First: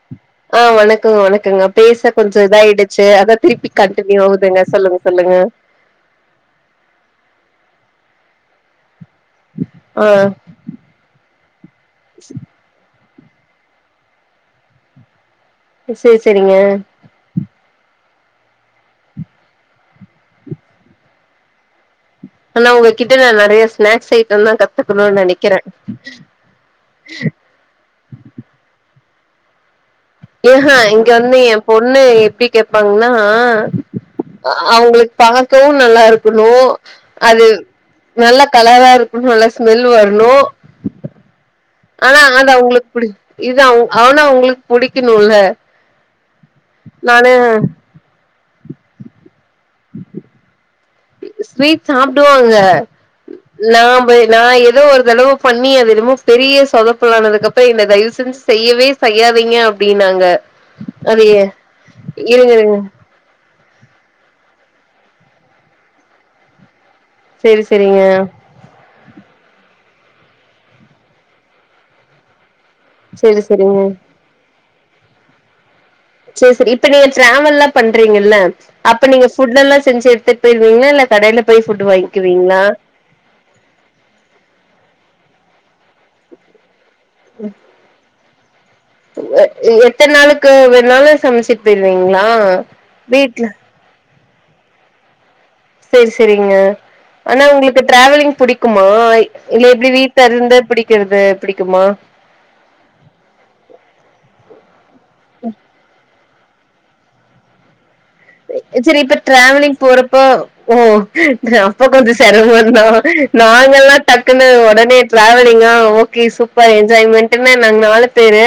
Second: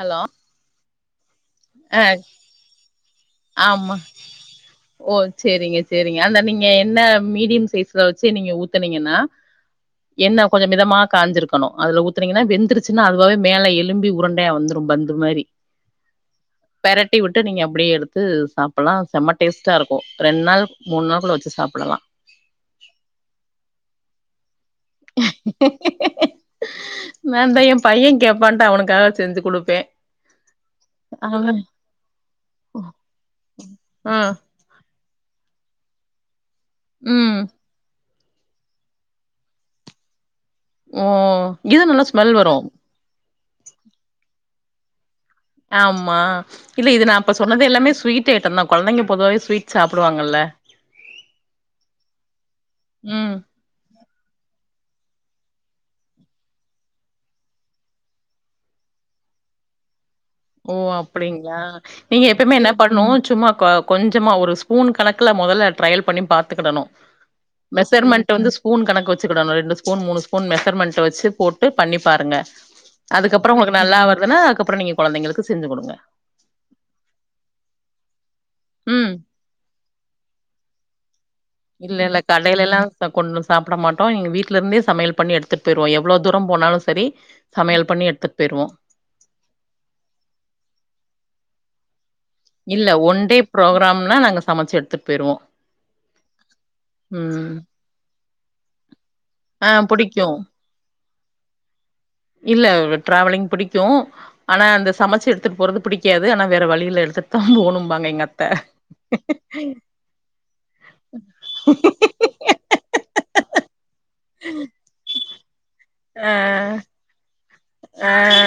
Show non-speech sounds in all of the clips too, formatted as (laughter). Hello ஆ வணக்கங்க வணக்கங்க ஆ பேச கொஞ்ச இதாயிடுச்சு அத திருப்பி ஆமா கண்டினியூ ஆகுதுங்க சொல்லுங்க ஓ சொல்லுங்க சேரிங்க சேரிங்க அந்த நீங்க எண்ண மீடியம் சைஸ்ல வச்சு நீங்க ஊத்துனீங்கன்னா ஆ எண்ண கொஞ்சோ மிதமா காஞ்சிருக்கணு அதுல ஊத்துனீங்கன்னா வெந்துருச்சுன்னா அதுவவே மேல எலும்பி உருண்டையா வந்துரு பந்து மாரி சேரி சேரிங்க பெரட்டி விட்டு நீங்க அப்டியே எடுத் வச்சு சாப்புலா செம்ம டேஸ்ட்டா இருக்கு ரெண் நாள் மூன் நாள் கூட வச்சு சாப்புல்லா ஆனா உங்ககிட்ட நா நெறயா ஸ்நாக்ஸ் ஐட்டம் தா கத்துக்கணும்னு நெனக்குறே நான்தா எ பைய கேப்பான்ட்டு அவனுக்காக செஞ்சு குடுப்பே ஏஹா இங்க வந்து அவ எ பொண்ணு எப்டி கேப்பாங்கன்னா ஆ அவுங்களுக்கு பாக்கவு நல்லா இருக்கனு ம் அது நல்ல கலரா இருக்கனு நல்லா ஸ்மெல் வரனு ம் ஆனா அது அவுங்களுக்கு புடி இது அவ அவனா அவுங்களுக்கு புடிக்கணும்ல ஆமா இல்ல இது நா நானு இப்ப சொன்னது எல்லாமே ஸ்வீட் ட் ஐட்டம் தா கொழந்தைங்க பொதுவாவே ஸ்வீட் சாப்டுவாங்கல்ல ஸ்வீட் சாப்டுவாங்க ம். நா நா ஏதோ ஒரு தடவ பண்ணி அது என்னமோ பெரிய சொதப்பலானதுக்கப்பறோ என்ன தயவு செஞ்சு செய்யவே செய்யாதீங்க அப்டின்னாங்க ஓ அது ஏ- அப்டிங்களா நீங்க இருங்க எப்பயுமே என்ன இருங்க பண்ணனு சும்மா கொஞ்சமா ஒரு ஸ்பூன் கணக்குல மொதல்ல ட்ரையல் பண்ணி பாத்துக்கிடணு செரி செரிங்க மெஷர்மெண்ட்டு வந்து ஸ்பூன் கணக்கு வச்சுக்குடணு ரெண்டு ஸ்பூன் மூனு ஸ்பூன் மெஷர்மெண்ட்டு வச்சு போட்டு பண்ணிப்பாருங்க செரி அதுக்கப்புறோ ஒங்களுக்கு செரிங்க நல்லா வருதுன்னா அதுக்கப்புறோ நீங்க கொழந்தைங்களுக்கு செஞ்சு குடுங்க செரி செரி இப்ப நீங்க டிராவல்லா பண்றீங்கல்ல அப்ப ம். நீங்க ஃபுட் எல்லா செஞ்சு எத்துட்டு போயிருவீங்ளா இல்ல கடையில போய் ஃபுட் இல்ல, இல்ல ம். வாங்கிக்குவீங்ளா கடையிலலாம் ம். கொண்டு சாப்ட மாட்டோ எங்க வீட்லேந்தே சமயல் பண்ணி எடுத்துட்டு போயிருவோ எவ்ளோ தூரோ போனாலு சரி ம் சமையல் பண்ணி எடுத்துட் போயிருவோ எத்தன நாளுக்கு வேணாளு சமச்சுட்டு போயிருவீங்ளா இல்ல ஒன் டே ப்ரோக்ராம்னா நாங்க சமைச்சு எடுத்துட்டு போயிடுவோ சரி சரிங்க ஆனா உங்களுக்கு டிராவலிங் புடிக்குமா இல்ல ஆ எப்டி வீட்ல பிடிக்கும். இருந்த பிடிக்கிறது பிடிக்குமா இல்ல ட்ராவலிங் பிடிக்கு ஆனா அந்த சமைச்சு எடுத்துட்டு போறது பிடிக்காது ஆனா வேற வழியில்ல எடுத்துட்டு தா போணும்பாங்க எங்க அத் சரி இப்ப ட்ராவலிங் போறப்போ ஓ அப்ப கொஞ்சோ சிரமந்தா நாங்கல்லா டக்குன்னு உடனே ட்ராவலிங்கா ஓகே ஆ சூப்பர் என்ஜாய்மெண்ட் நாங்க நால ஆ பேரு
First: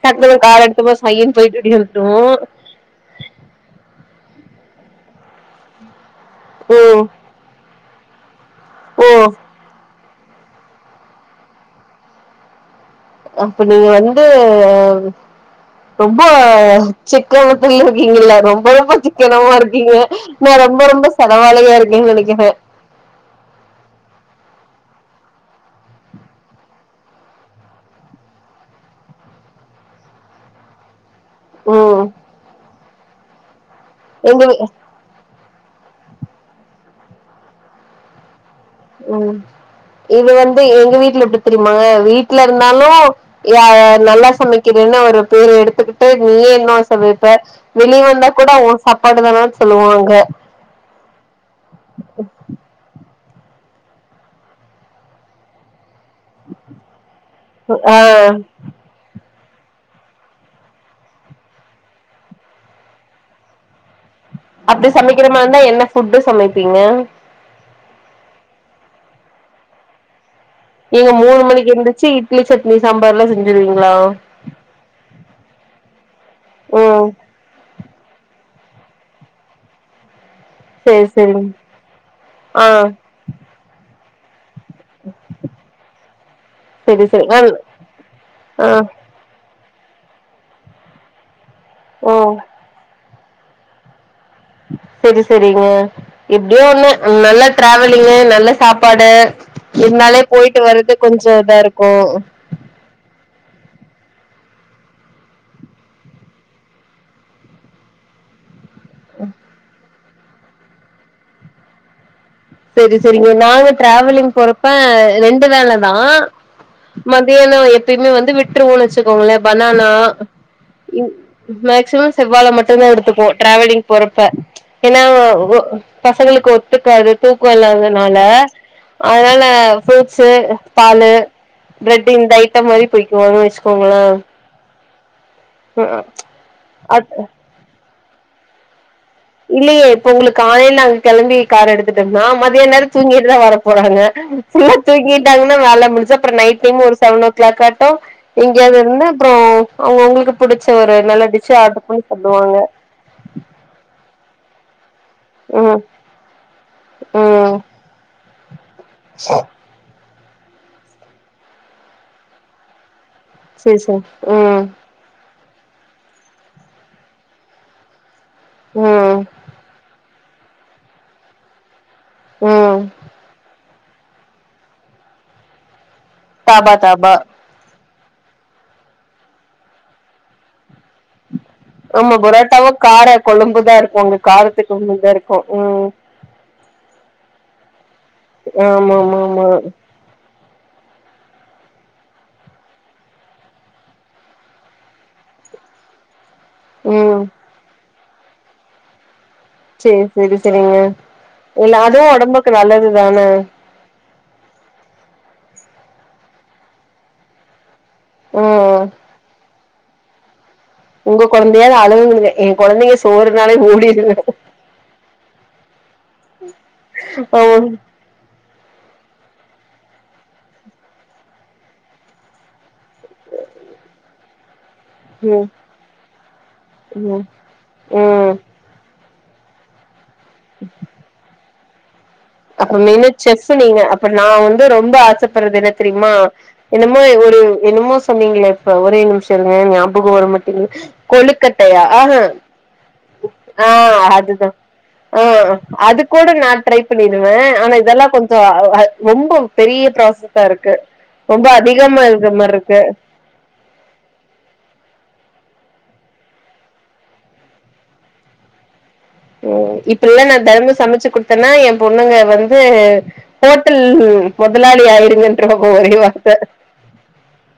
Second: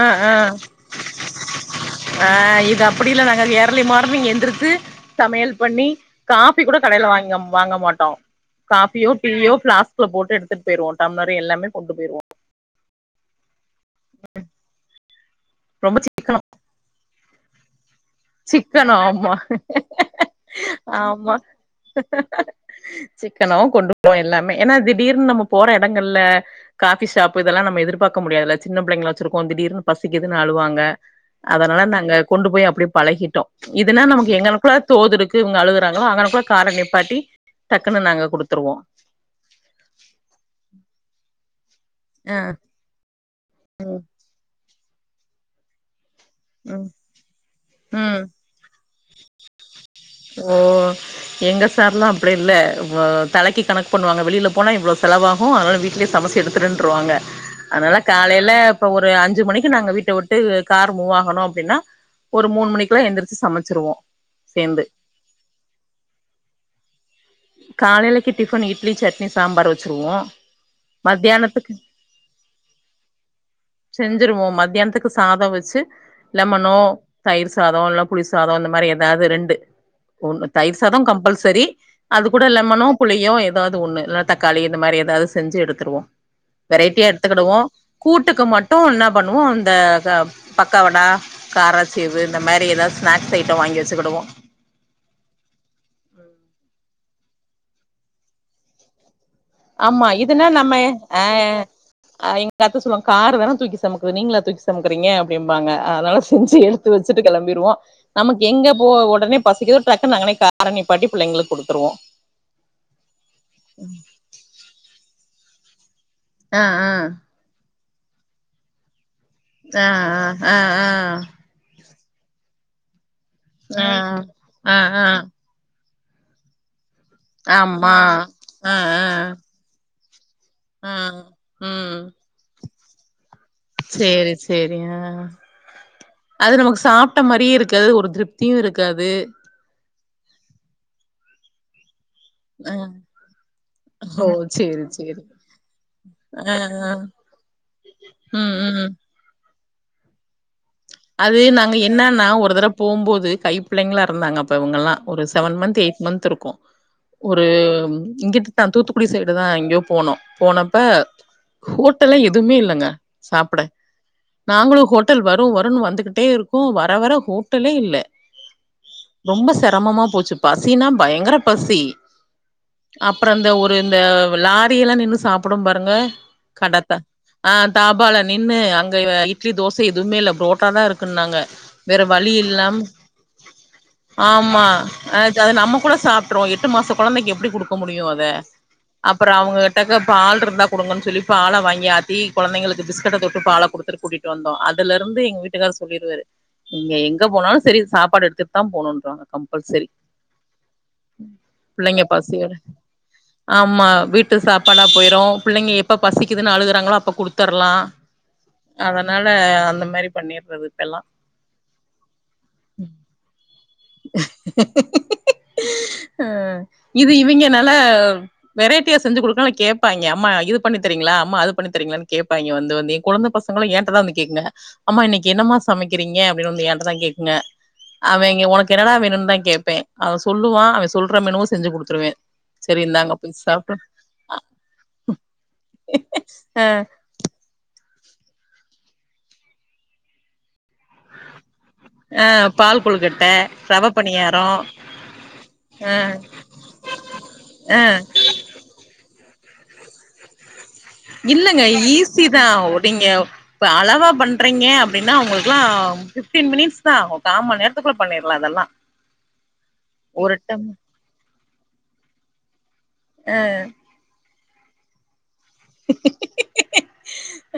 ஆ ஆ டக்கு கார எடுத்து போ சையன்னு போயிட்டு இப்டி வன்ட்டோம் அப்படி இல்ல நாங்க ஏர்லி மார்னிங் எந்திரிச்சி சமையல் பண்ணி காஃபி கூட ஓ கடையில வாங்கி வாங்க மாட்டோ ஓ காஃபியோ டீயோ ஃபிளாஸ்க்ல போட்டு எடுத்து போயிருவோ டம்ளர் எல்லாமே போட்டு போயிருவோ அப்ப நீங்க வந்து ரொம்ப ரொம்போ சிக்கனோ சிக்கனத்துல இருக்கீங்கல்ல ரொம்ப ரொம்ப சிக்கனோ ஆமா சிக்கனமா இருக்கீங்க நா ரொம்ப ரொம்ப பரவால்லயா இருக்கிங்க நெனைக்கிறே சிக்கனவு கொண்டு போவோம் எல்லாமே ஏன்னா திடீர்னு நம்ம போற இடங்கள்ல காபி ஷாப்பு இதெல்லா நம்ம எதிர்பாக்க முடியாதுல்ல சின்ன பிள்ளைங்கள வச்சிருக்கோ திடீர்னு பசிக்குதுனு அழுவாங்க அதனால ம் நாங்க கொண்டு போய் அப்படியே பழகிட்டோ இதுன்னா நமக்கு எங்க வீ- எங்களுக்குள்ள தோதுருக்கு இவங்க அழுகுறாங்களா அங்கள குள்ள கார நிப்பாட்டி டக்குன்னு நாங்க குடுத்துருவோ ம் இது வந்து எங்க வீட்ல எப்டி தெரியுமாங்க ஆ வீட்ல இருந்தாலோ நல்லா சமைக்கிறேன்னு ஒரு பேர் எடுத்துக்கிட்டு நீயே இனும் ம் சமைப்ப வெளிய ம் வந்தா கூட உ சாப்பாடு தானானு சொல்லுவாங்க ஓ எங்க சார்ல்லா அப்படி இல்ல தலைக்கு கணக்கு பண்ணுவாங்க வெளியில போனா இவ்வளவு செலவாகும் அதனால வீட் ல சமைச்சி எடுத்துடுன்றுவாங்க ஆ அதனால காலைல ஒரு அஞ்சு மணிக்கு நாங்க வீட்ட விட்டு கார் மூவ்வா பும் அப்படின்னா ஒரு மூணு மணிக்குலா எழுந்திரச்சு சமைச்சிருவோம் அப்டி சமைக்கிற மாதிரி இருந்தா என்ன ஃபுட்டு சமைப்பீங்க காலைலிக்கு டிஃபன் இட்லி சட்னி சாம்பார் வச்சுருவோ நீங்க மூணு மணிக்கு மத்தியானத்துக்கு எந்திரிச்சு இட்லி சட்னி சாம்பார்லா செஞ்சிருவீங்களா செஞ்சிருவோ மத்தியானத்துக்கு சாதோ வச்சி லெமனோ ம் தயிர் சாதோ இல்ல புளி சாதோ இந்த மாரி ஏதாவது ரெண்டு ஒன்னு தயிர் சாதோ சேரி சேரிங் கம்பல்சரி அது கூட ஆ லெமனோ புளியோ ஏதாவது ஒண்ணு ல தக்காளி இது மாரி ஏதாவது செஞ்சு எடுத்துருவோ செரி வெரைட்டியா செரி எடுத்துகுடுவோ கூட்டுக்கு ஆ ஆ மட்டு பண்ணுவோ இந்த பக்கவடா காரா சேவு ஓ இந்த மாரி ஏதாவ ஸ்னாக்ஸ் ஐட்டோ வாங்கி வெச்சிகுடுவோ சரி சரிங்க எப்டியோ ஒண்ணு நல்ல ட்ராவலிங்கு நல்ல சாப்பாடு ஆமா இருந்தாலே இதுன்னா போயிட்டு நம்ம வர்றது ஆ கொஞ்சோ இதா இருக்கோ ஆ அத்த சொல்லுவாங்க காரு வேனு தூக்கி சுமக்குது நீங்களா தூக்கி சுமக்கறீங்க அப்டிம்பாங்க அதனால செஞ்சு எடுத்து வச்சுட்டு கெளம்பிருவோ நமக்கு எங்க போ உடனே பசிக்குதோ ட்க்குனு அங்கனே கார நிப்பாட்டி பிள்ளைங்களுக்கு குடுத்துருவோ சரி சரிங்க நாங்க ட்ராவலிங் போறப்ப ரெண்டு வேலதா ஆ ஆ (unintelligible) எப்பயுமே வந்து விட்றுவோனு வச்சுக்கோங்களே ஆ பனானா ஆ ஆ ஆ மேக்சிமம் செவ்வாழ மட்டுதா எடுத்துப்போம் ஆ டிராவலிங் போறப்ப ஆ ஆ ஏன்னா ஆ பசங்களுக்கு ஒத்துக்காது தூக்கோ ஆமா இல்லாதனால ஆ ஆ அதனால ஃப்ரூட்ஸீ ஆ பாலு ம் பிரெட் இந்த ஐட்டோ மாரி போய்குவோ சேரி சேரி அ அது நமக்கு அத் சாப்ட் மாரியே இருக்காது ஒரு திருப் தீவு இருக்காது இல்லையே இப்ப உங்களுக்கு காலைல அங்க கெளம்பி கார் எடு த்து நா மதிய ஆ நேரோ தூங்கிட்டுதா வர போறாங்க ஓ ஃபுல்லா சேரி சேரி தூங்கிட்டா வேல முடிச்சா அப்றோ ஆ நைட் டைமு ஆ சேவனோ ல கட்டு ம் எங்கேயாவது ம் இருந்தா அவுங்க அவுங்களுக்கு புடிச்ச ஒரு நல்ல அது டிஷ நாங்க ஆர்டர் பண்ணி என்னன்னா ஒரு சாப்டுவாங்க தடவ போம்போது கைப்பிள்ளைங்களா இருந்தாங்க அப்ப இவுங்கல்லா ஒரு செவன் மந்த் ம் எயிட் மந்துருக்கு ஒரு ம் இங்கிட்ட தா தூத்துக்குடி சைடு தா எங்யோ போனோ போன ம்ம் ஹோட்டல எதுவுமே இல்லங்க சேரி சேரி ம் நாங்களு ஹோட் டல் வரு வருன்னு வந்துகிட்டே இருக்கோ வர வர ஹோட்டலே இல்ல ம் ரொம்ப செரமமா போச்சு பசினா பயங்கர பசி ம் அப்றோ இந்த ஒரு இந்த லாரி எல்லா நின்னு சாப்புடும் பாருங்க தாபா கடத்த தாபா ஆ தாபால நின்னு அங்க இட்லி தோச எதுவுமே இல்ல புரோ ட்டா தா இருக்குன்னாங்க வேற ஆமா வழி புரோட்டாவு இல்லாம் கார கொழும்புதா இருக்கு அங்க ஆமா காரத்துக்கு கொழும்புதா ஆ இருக்கு அத நம்ம ம் கூட சாப் அப்றோ எட்டு மாசோ கொழந்தைக்கு எப்டி குடுக்க முடியு அத ஆமா ஆமா அப்பறோ ஆமா அவுங்க கிட்ட பால் இருந்தா குடுங்கன்னு சொல்லி பால வாங்கி ஆத்தி கொழந்தைங்களுக்கு பிஸ்கட்ட தொட்டு பால குடுத்து கூட்டிட்டு வந்தோ அதுல இருந்து எங்க வீட் டுக்காரு சொல்லிடுவாரு நீங்க ம் எங்க போனாலு சரி சாப்பாடு எடுத்துட்டு தா போணுன்றாங் சேரி சேரிங்க இல்ல பிள்ளைங்க அதுவு பசியோட ஒடம்புக்கு நல்லதுதானே ஆமா வீட்டு சாப்பாடா போயிரு பிள்ளைங்க எப்ப பசிக்குதுன்னு அழுகுறாங்களோ அப்ப குடுத்துறலா ஓ அதுனால அந்த மாரி பண்ணிறது உங்க கொழந்தையாவாது அழுவுதுங்கக்க எங்க கொழந்தைங்க சோறுனாலே ஓடிருங்க அ இது ம் இவேங்கனாள வெரைட்டியா செஞ்சு குடுக்கலா கேப்பாங்கே அம்மா இது பண்ணித்தரீங்களா அம்மா அது பண்ணித்தரீங்களான்னு கேப்பங்கே வந்து வந்து கொழந்த பசங்களு ஏன்ட தா வந்து கேக்குங்க அம்மா இன்னைக்கி ம் என்னமா சமைக்கிறீங்க அப்டின்னு வந்து என்டதா ம் கேக்குங்க ம் அவேங்க ஒனக் எனடா வேணுனு தா கேடப்பே அவன் சொல்லுவான் அவன் சொல்ற மெனுவ செஞ்சு குடுத்துருவே சரி அப்பறமென இந்தாங்க போய் செஸ் சாப்டு நீங்க அப்ப நா வந்து ரொம்ப ஆசப்படுறது என்ன தெரியுமா அ என்னமோ ஒரு என்னமோ சொன்னீங்களா இப்ப ஒரே நிமிஷோ இருங்க ஞாபகோ வர மாட்டீங்குது கொழு கட்டையா ஆகு அ பால் கொழுக்கட்ட ஆ ரவ பணியாரோ அதுதா ஆ அ அது கூட நா ட்ரை அப்டின்னுங்க ஆனா அ இதெல்லா கொஞ்சோ ரொம்போ பெரிய ப்ராசஸா இருக்கு ரொம்ப இல்லங்க அதிகமா ஈஸீ இருக்க தா மாரி இருக்கு நீங்க இப்போ அளவாக பண்ணறறிங்க அப்டின்னா அவுங்களுக்குலா ஃபிப்டீன் மினிட்ஸ் தா கா மண் நேரத்துக்குள்ள பண்ணிடலா அதெல்லா ம் இப்புல்லா ஒரு நா டம் தெனமு சமச்சு குடுத்தேன்னா ஏ பொண்ணுங்க வந்து ஆ ஹோட்டல் மொதலாளி ஆயிருங்கன்றவங்க ஒரே வார்த்த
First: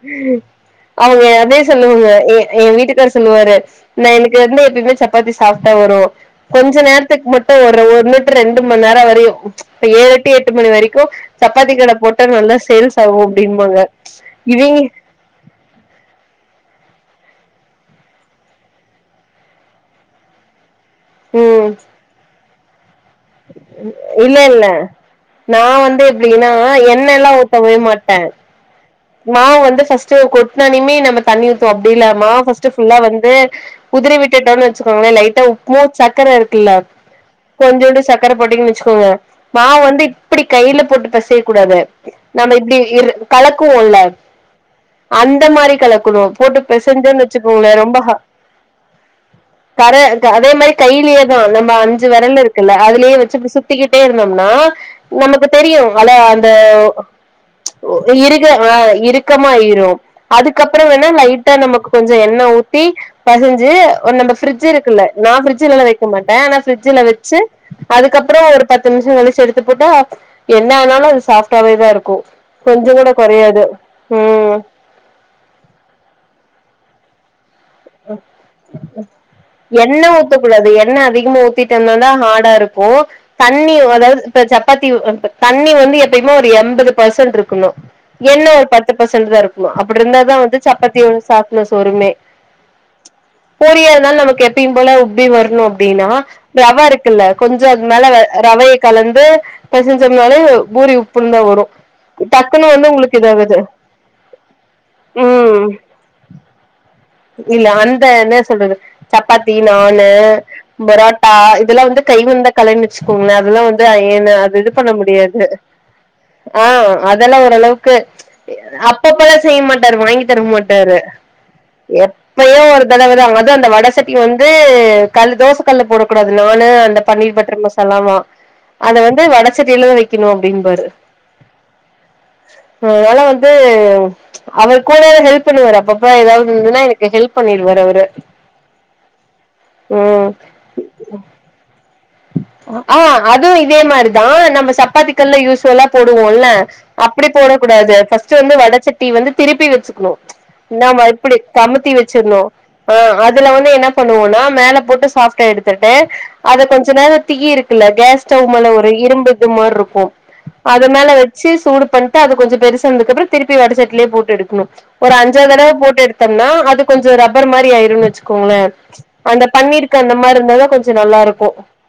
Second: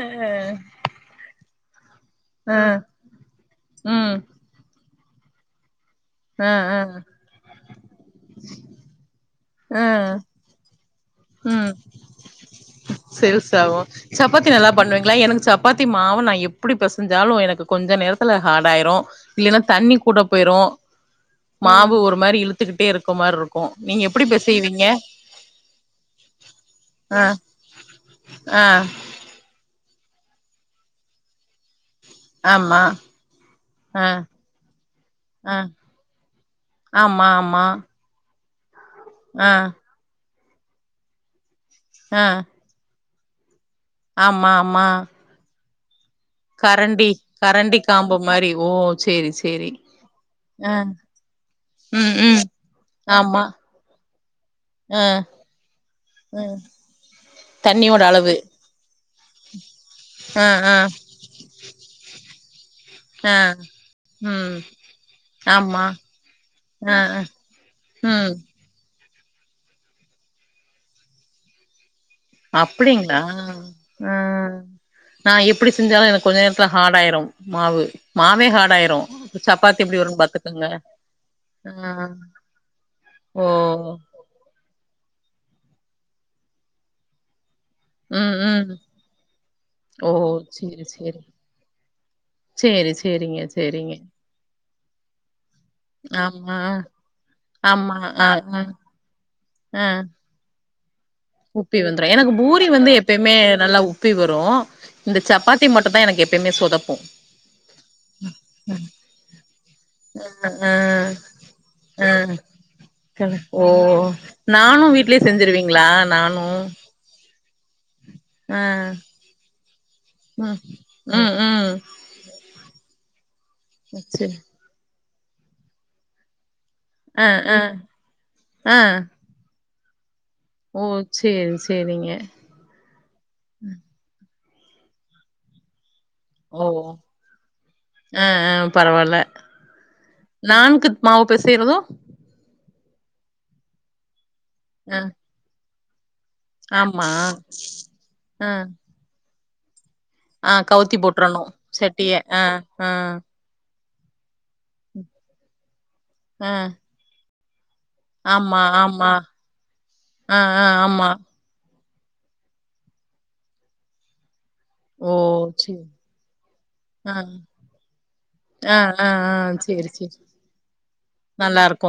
ஆ அவுங்க அதே சொல்லுவாங்க ஏ ஆ ஏ வீட்டுக்காரு சொல்லுவாரு நா ம் எனக்கு வந்து எப்பேமே சப்பாத்தி சாப்ட்டா வரு ஆ கொஞ்ச ஆ நேரத்துக்கு மட்டு ஒரு ஒருன்னூட்டு ரெண்டு மண் நேரோ ஆகுது இப்ப ஆ ஏழு டூ எட்டு மணி வெரைக்கு ம் சப்பாத்தி கட போட்ட நல்லா சேல்ஸ் ஆகு அப்டின்னுபாங்க இவிங் லா எனக்கு சாப் பாத்தி மாவ நா எப்புடி பெசஞ்சாலு எனக்கு கொஞ்ச நேரத்துல ஹார்டாயிரு இல்லன்னா தண்ணி கூட போயிரும் ம் மாவு ஒரு மாரி இழுத்துக்கிட்டே இருக்க மாரி இருக்கு நீங்க எப்டி இல்ல இல்ல பெசயரிங்க நா வந்து எப்டின்னா எண்ணல்லாம் ஊத்தவே மாட்ட அ மாவு வந்து ஃபஸ்ட்டு கொட்னனயுமே நம்ம தண்ணி ஊத்தோம் அப்டி இல்ல மாவு ஃபர்ஸ்ட்டு ஆமா ஃபுல்லா வந்து ஆ குதுர விட்டுட்டோம்னு வச்சுக்கோங்களேன் லைட்டா ஆ உப்பு சக்கர இருக்குல்ல ஆமா ஆமா கொஞ்சோண்டு சக்கர போட்டிண் வச்சுக்கோங்க ஆ மா வந்து இப்டி கைல போட்டு பெச கூடாது ஆ நம்ம இர் கலக்குவோம்ல ஆமா ஆமா அந்த மாரி கலக்கணும் போட்டு கரண்டி பெசஞ்சன்னு வச்சிகோங்கள கரண்டி ரொம்ப ஹா காம்பு மாரி ஓ சேரி சேரி கர அதே மாரி ஆ கைலயே தா நம்ம அஞ்சு ம் வெரல் ம் இருக்குல்ல அதுலயே ஆமா வச்சு சுத் திகிட்டே இருந்தோம்னா ஆ நமக்கு தெரியு வல அந்த ம் தண்ணியோட அளவு இருக்கு இருட் ட்டு இருக்கமாயிரும் ஆ ஆ அதுக்கப்றம் வேணா லைட்டா நமக்கு கொஞ்ச எண்ண ஊ த்தி ஆ பெசஞ்சு ஒரு நம்ம ம் பிரிட்ஜ் இருக்குல்ல நா ப்ரிட்ஜ்லலா ஆமா எல்லாம் வக்க மாட்டே ஆனா ஆ ப்ரிட்ஜ்ல ஆ வச்சு ம் அதுக்கப்றம் ஒரு பத்து நிமிஷம் களிச்சு எடுத்து போட்டா என்ன ஆனாலும் அது சாஃடாவேதா இருக்கு அப்டிங்களா கொறயாது ஆ ம் நா எப்படி செஞாலும் எனக்கு கொஞ்ச நேரத்துல ஹார்ட ஆயிரும் சப்பாத்தி எப்டி எண்ண வரும்னு பாத்துக்கங்க ஊத்தக்கூடாது எண்ண அதிகமா ஊத்திட்டு ஆ வந்ததா ஹார்டா இருக்கு அப்போ தண்ணி ஓ அதாது இப்ப சப்பாத்தி தண்ணி வந்து எப்பயுமே ஒரு எம்பது பர்சன்ட் இருக்கணு ம் எண்ண ஒரு ம் பத்து பர்சன்ட் தா இருக்கணும அப்டி ஓ இருந்தா தா சேரி சப்பாத்தி சேரி சாப்ட்டுனஸ் வருமே சேரி சேரிங்க சேரிங்க பொரியல்னால நமக்கு எப்பையும் போல உப்பி வரணு அப்டின்னா ஆமா ரவ இருக்குல்ல கொஞ்ச அது ஆமா மேல ஆ ஆ ரவய கலந்து ஆ பெசன்சம்னாலே பூரி உப் உப்பி வந்துரும் எனக்கு பூரி வந்து எப்பயுமே இதாகுது நல்லா உப்பி வரும் இந்த ம் சப்பாத்தி மட்டு தா எனக்கு எப்பமே சொதப்போம் இல்ல வந்த என்ன சொல்றது சப்பாத்தி நாணு ஆ ஆ பரோட்டா இதல்லாம் வந்து ஆ கை வந்த கலனு கல வச்சுக்கோங்களே ஓ அதல்லாம் வந்து ஏன அது இது நானு பண்ண வீட்லயே முடியாது செஞ்சிருவீங்களா நானு அதல்லாம் ஓரளவுக்கு ஆ அப்பப்பலாம் செய்ய மாட்டாரு வாங்கி தர ம் மாட்டாரு ம் ம் எப்பயோ ஒரு தடவ தான் போது அந்த வடசட்டி சேரி வந்து கல் தோச கல் போடக்கூடாது நானு அந்த ஆ பன்னீர் ஆ பட்டர் மசாலாமா ஆ அத வந்து வட சட்டில தா வ மா ஓ அப்டின்ப்பாரு சேரி சேரிங்க அதனால வந்து அவரு கூட ஹெல்ப் பண்ணுவரு அப்பப்ப ஏதாது ஓ இல்லனா எனக்கு ஹெல்ப் பண்ணிடுவாரு அவரு ஆ ஆ பரவால்ல ம் நான்கு மாவு பெசயருது அ ஆ அதுவும் இதே மாரிதான் நம்ம ஆ சப்பாத்திக்கல்லாம் யூஸ்வல்லா போடுவோம்ல்ல ஆமா அப்டி போடக்கூடாது ஃபஸ்ட் ஆ வந்து வடச்சட்டி வந்து திருப்பி வச்சுக்கணும் ஆ கவுத்தி நாம எப்டி போட்றணு கமுத்தி சட்டிய வச்சிரனு ஆ ஆ அது துல வந்து என்ன பண்ணுவோம்னா மேல போட்டு சாப்ட்டா எடுத்துட்டு ஆ அத கொஞ்ச நேரம் தீ இருக்கு கேஸ் ஸ்டவ் ஆமா மேல ஒரு ஆமா இரும்பு இது மாற் இருக்கும் ஆ ஆ அது ஆமா மேல வ சி சூடு பண்ட்டு அது கொஞ்ச பெருசானது அப்பறோ திருப்பி வடசட்டிலயே போட்டு எடுக்கணு ஓ ஒரு அஞ்சாறு தடவ சேரி போட்டு எடுத்தோம்ன்னா அது கொஞ்சோ ஆ ரப்பர் மாரி ஆயிரும்ன்னு வச்சுக்கோங்களே ஆ ஆ ஆ அந்த சேரி பன்னீருக்கு அந்த மாரி இருந்தா தா கொஞ்ச நல்லாருக்கும் இப்போ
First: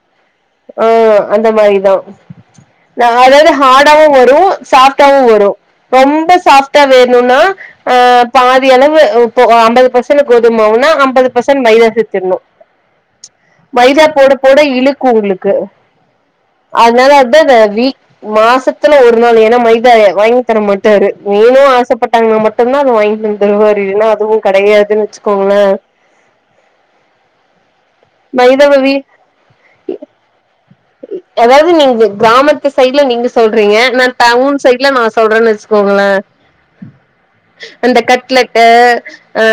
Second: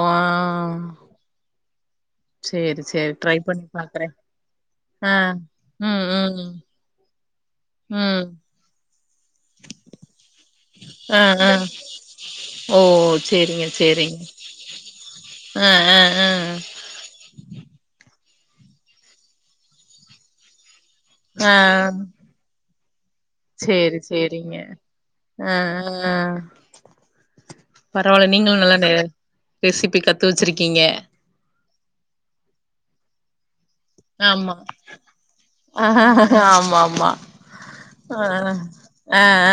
ஆ அந்த மாரிதா சேரி நா சேரி ட்ரை அதாவ்து பண்ணி பாக்குறே ஹார்டாவும் வரும் ஆ சாஃப்டாவும் வரும் ம் ரொம்ப ம் சாஃப் சாஃப்டா வேனுனா அ ம் பாதி அளவு இப்போ அம்பது பசன்ட் சில கோதுமாவுனா ஆ ஐம்பது ஆ ஃபர்சன்ட் மைதா சேத்திர்ணும் ஓ சேரிங்க மைதா சேரிங்க போட அப்பதா இழுக்கும் உங்குளுக்கு ஆ ஆ ஆ அத்னால அந்தந்த வீக் மாசத்துல ஒரு நாள் ஏன்னா மைதாய வாங் தர மாட்டாரு ஆ வேணும் ஆசப்பட்டாங்ன்னா மட்டும் தான் அது வாங்கி த தருவாரு சேரி இல்லன்னா அதுவும் கடையாதுன்னு வச்சுகோங்கள அ பரவால்ல நீங்களும் மைதாவ நல்லா நெ வீ ரெசிபி கத்து வச்சிருக்கீங்க ஏதாவ்து நீங்க கிராமத்து சைட்ல நீங்க சொல்றீங்க நா ஆமா டவுன் சைட்ல நா சொல்றன்னு ஆ வச்சுக்கோங்கள ஆமா ஆமா அந்த ஆ கட்லெட்டு, ஆ அ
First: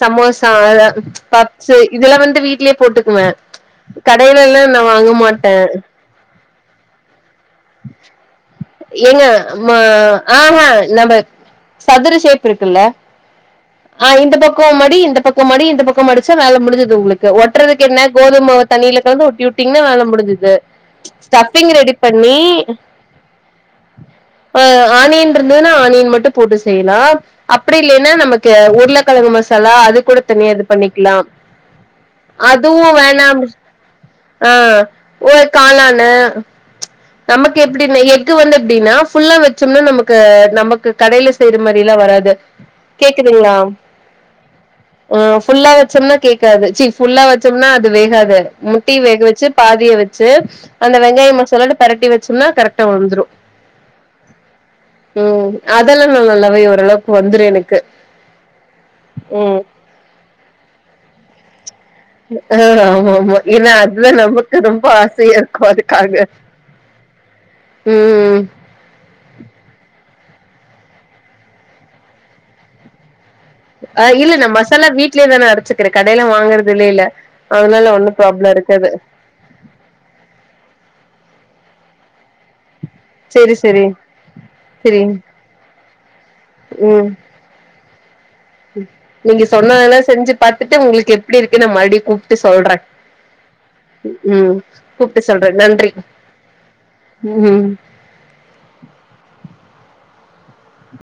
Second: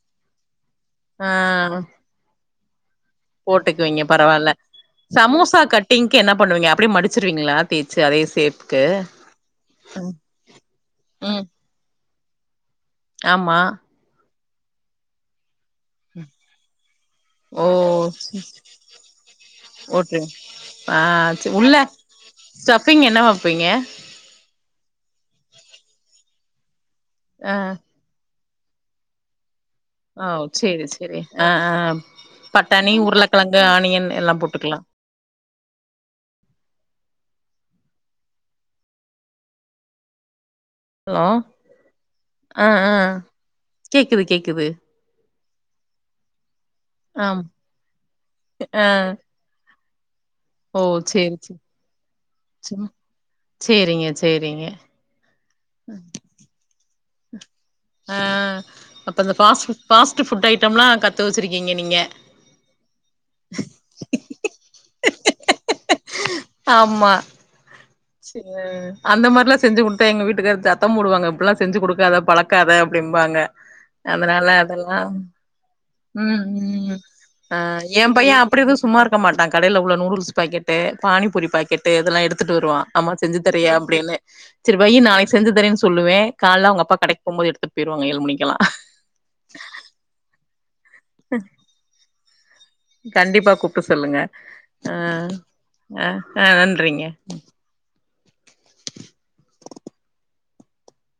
சமோசா, அந்த ஆ ஆ பப்ஸு இதெல்லா வந்து வீட்லே போட்டுக்குவே போட்டுக்குவீங்க பரவால்ல கடையிலல்லா நா வாங்க மாட்டே சமோசா கட்டிங்கு என்ன பண்ணுவீங்க அப்டியே மடிச்சிருவீங்ளா ஏங்க ம ம் ஆஹா நம்ப ம் சதுர ஷேப் இருக்குல்ல ஆமா ஆ இந்த பக்கோ மடி இந்த பக்கோ மடி இந்த பக் கோ மடிச்சா வேல முடிஞ்சுது உங்குளுக்கு ஓ ஒட்றதுக்கு என்ன கோதும மாவ தண்ணியில கலந்து ஒட்டி யூட்டிங்னா வேல ஓகே முடிஞ்சுது ஸ்டஃப்பிங் ரெடி பண் ஸ்டஃப்பிங் என்ன வப்பீங்க அ ஆணியன் இன்ருதுன்னா ஆணியன் மட்டும் போட்டு செய்லாம் ஆ அப்டி இல்ல ன்னா நமக்கு உருளக்கெழங்கு மசாலா அதுக் கூட ஓ தனியா இது சேரி சேரி பண்ணிக்லாம் ஆ ஆ பட்டாணி அதுவும் வேணா அப்டி உருளக்கெழங்கு ஆனியன் எல்லா அ போட்டுக்கலா ஓ காளானு நமக்கு எப்டின் எக்கு வந்து எப்டின்னா ஃபுல்லா வச்சோம்னா நமக்கு நம க்கு ஹலோ கடையில செய்ற மாரில்லாம் வராது ஆ ஆ கேக்குதுங்ளா கேக்குது கேக்குது அ ஃபுல்லா வச்சோம்னா கேக்காது சீ ஃபுல்லா ஆம் வச்சோம்னா அது வேகாது ஆ முட்டய வேகவச்சு பாதிய வச்சு ஓ அந்த வெங்காய சேரி சேரி மசாலா ஓட தெரட்டி வச்சோம்னா கரெக்டா சும் வுழுந்துரும் சேரிங்க சேரிங்க ம் அதெல்லாம் நா நல்லாவே ஓரளவுக்கு வந்துரும் எனக்கு ஆ அப்ப அந்த ம் ஃபாஸ்ட்டு ஃபாஸ்ட் ஃபுட் ஐட்டம்லா கத்து வச்சிருக்கீங்க நீங்க அ ஆமா ஆமா ஏன்னா அதுதா நமக்கு ரொம்ப ஆசையா இருக்கும் அதுக்காக ஆமா ம் சே அந்த மாரிலா செஞ்சு குடுத்தா எங்க வீட்டுக்கார் சத்தம் போடுவாங்க இப்டில்லா செஞ்சு குடுக்காத பழக்காத அப்டின்ம்பாங்க அ இல்லங்க நா மசாலா வீட்லேதான அரைச்சுக்கிற கடையில ம் ம் வாங்கற்தில்லைல அதனால ஒண்ணு ப்ராப்ள இருக்காது க மாட்டா கடையில உள்ள நூடுல்ஸ் பாக்கெட்டு பானிபூரி பாக்கெட்டு இதெல்லா எடுத்துட்டு வருவா ஆம்மா செஞ்சு சேரி தரியா சேரி அப்டின்னு செரி வையி சரி நாளைக்கு செஞ்சு தரேன்னு சொல்லுவே கால்ல அவுங்க அப்பா கடைக்கு போகும்போது எடுத் ட் போயிருவாங்க ஏழு மணிக்கெல்லா ம் நீங்க சொன்னதுல்லா செஞ்சு பாத்துட்டு உங்குளுக்கு எப்டி இருக்குன்னு மறுடி கூப்ட்டு சொல்ற கண்டிப்பா கூப்ட்டு சொல்லுங்க ம் ஆ கூப்ட்டு சொல்ற நன்றி ஆ ஆ நன்றிங்க ம்